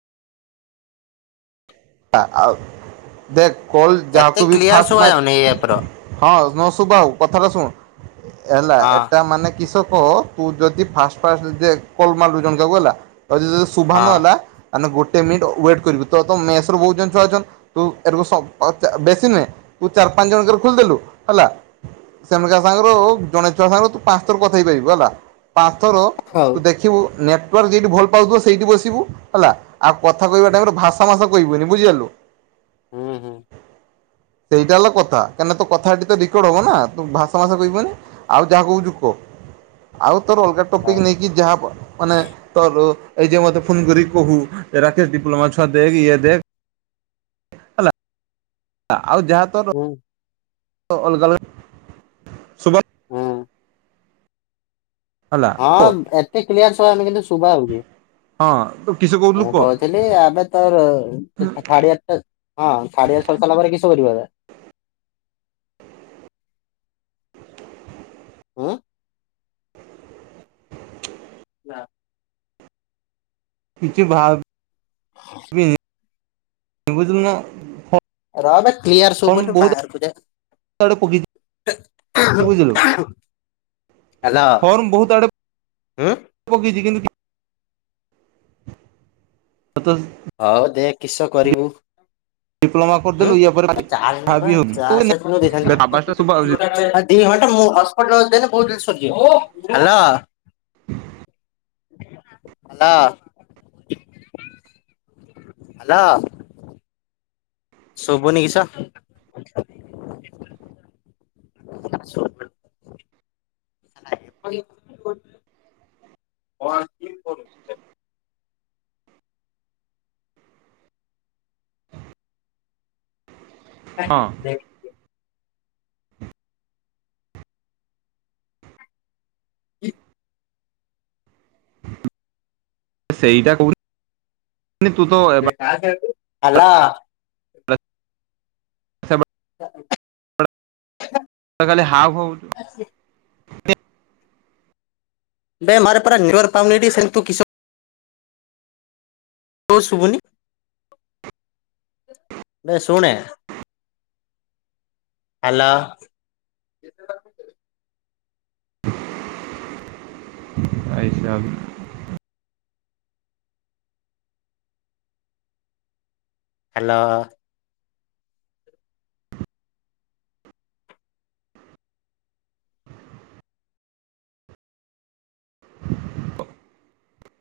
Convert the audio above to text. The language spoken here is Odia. ତା ଆଉ ଦେଖ କଲ ଏତେ ଯାହାକୁ ବି କ୍ଲିୟର ଫାଷ୍ଟ ଶୁଭା ଯାଉନି ଏଇ ଆପ ର ମାରେ ହଁ ନ ଶୁବା ହଉ କଥାଟା ଶୁଣ ହେଲା। ହଁ ଏଟା ମାନେ କିସ କ ତୁ ଯଦି ଫାଷ୍ଟ ଫାଷ୍ଟ ଦେଖ କଲ ମାଲୁ ଜଣକାକୁ ହେଲା ଯଦି ଶୁଭା ହଁ ନ ହେଲା ତାନେ ଗୋଟେ ମିନିଟ ୱେଟ କରିବୁ। ତ ତ ମେସ ରୁ ବହୁତ ଜଣ ଛୁଆ ଅଛନ୍ ତୁ ଏକୁ ବେଶୀ ନୁହେଁ। ତୁ ଚାରି ପାଞ୍ଚ ଜଣଙ୍କର ଖୋଲିଦେଲୁ ହେଲା। ସେମକା ସାଙ୍ଗରେଉ ଜଣେ ଛୁଆ ସାଙ୍ଗରୁ ତୁ ପାଞ୍ଚ ଥର କଥା ହେଇପାରିବୁ ହେଲା। ପାଞ୍ଚ ଥର ତୁ ଦେଖିବୁ ନେଟ୍ ନେଟ୍ ୱର୍କ ଯେଉଁଠି ଭଲ ପାଉଥିବ ସେଇଠି ବସିବୁ ହେଲା। ଆଉ କଥା କହିବା ଟାଇମ ରେ ଭାଷ ଭାଷା ମାଶା କହିବନି ବୁଝିିପାଲୁ। ହୁଁ ହୁଁ। ସେଇଟା ହେଲା କଥା କାହିଁକି ନା ତୋ କଥା ଏଠି ତ ରେକର୍ଡ ହବ ନା ତୁ ଭାଷ ମାସା କହିବୁନି। ଆଉ ଯାହା କଉଚୁ କ। ଆଉ ତୋର ଅଲଗା ଟପିକ୍ ହଉ ନେଇକି ଯାହା ମାନେ ତୋର ଏଇ ଯେ ମୋତେ ଫୋନ୍ କରିକି କହୁ ରାକେଶ ଡିପ୍ଲୋମା ଛୁ ଛୁଆ ଦେଖ ଇଏ ଦେଖ। ହେଲା। ଆଉ ଯାହା ତୋର। ହୁଁ। ଅଲଗା ଅଲଗା ଶୁଭ ହୁଁ ହେଲା କହ ହଁ ଏତେ କ୍ଲିୟର ଶୁଭା ଜାଉନି, କିନ୍ତୁ ଶୁଭା ଯାଉଚି। ହଁ ତ କିସ କହୁଥିଲୁ କହ। ଏବେ ତୋର ଥାର୍ଡ଼ ଇୟର ହଁ ଥାର୍ଡ଼ ଇୟର ସରି ସାରିଲା ପରେ କିସ କରିବ ଏବେ? ଏଁ। ନାଁ। କିଛି ଭାବିନି ବୁଝିଲୁନା ହଁ ରହବେ କ୍ଲିୟର ସବୁନୁ ବାହାରକୁ ଯାଏ। ପକି ବୁଝିଲୁ ଫର୍ମ ବହୁତ ଆ ଉଁ? ପକେଇଛି କିନ୍ତୁ କି [unintelligible] ହଉ ଦେଖ୍ କିସ କରିବୁ? ଡିପଲୋମା କର୍ ହୁଁ ଚାର୍ଜ ନାଇଁବା ଚାର୍ଜ ଦେଇଥାନ୍ତି ଆବାଜଟା ଶୁଭା ଯାଉଛି [unintelligible] ଦି ଘଣ୍ଟା ମୁଁ ହର୍ଶପଟ୍ ଦେଲେ ବହୁତ୍ ଜିବି ସରିଯିବ ହାଲୋ। [inaudible] Hello hello. ଶୁଭୁନି କିସ? [inaudible] [unintelligible] [unintelligible] ହଁ [unintelligible] [unintelligible] ସେଇଟା କହୁନି ତୁତ ହାଲୋ। [inaudible] ଖାଲି ହାଉ ହାଉ ହଉଚୁ ବେମୋର ପରା ନେଟୱାର୍କ ପାଉନି ସେଣେ ତୁକିସ ତୋର ଶୁଭୁନି ବେ ଶୁଣେ ହାଲୋ। [unintelligible] ହାଲୋ।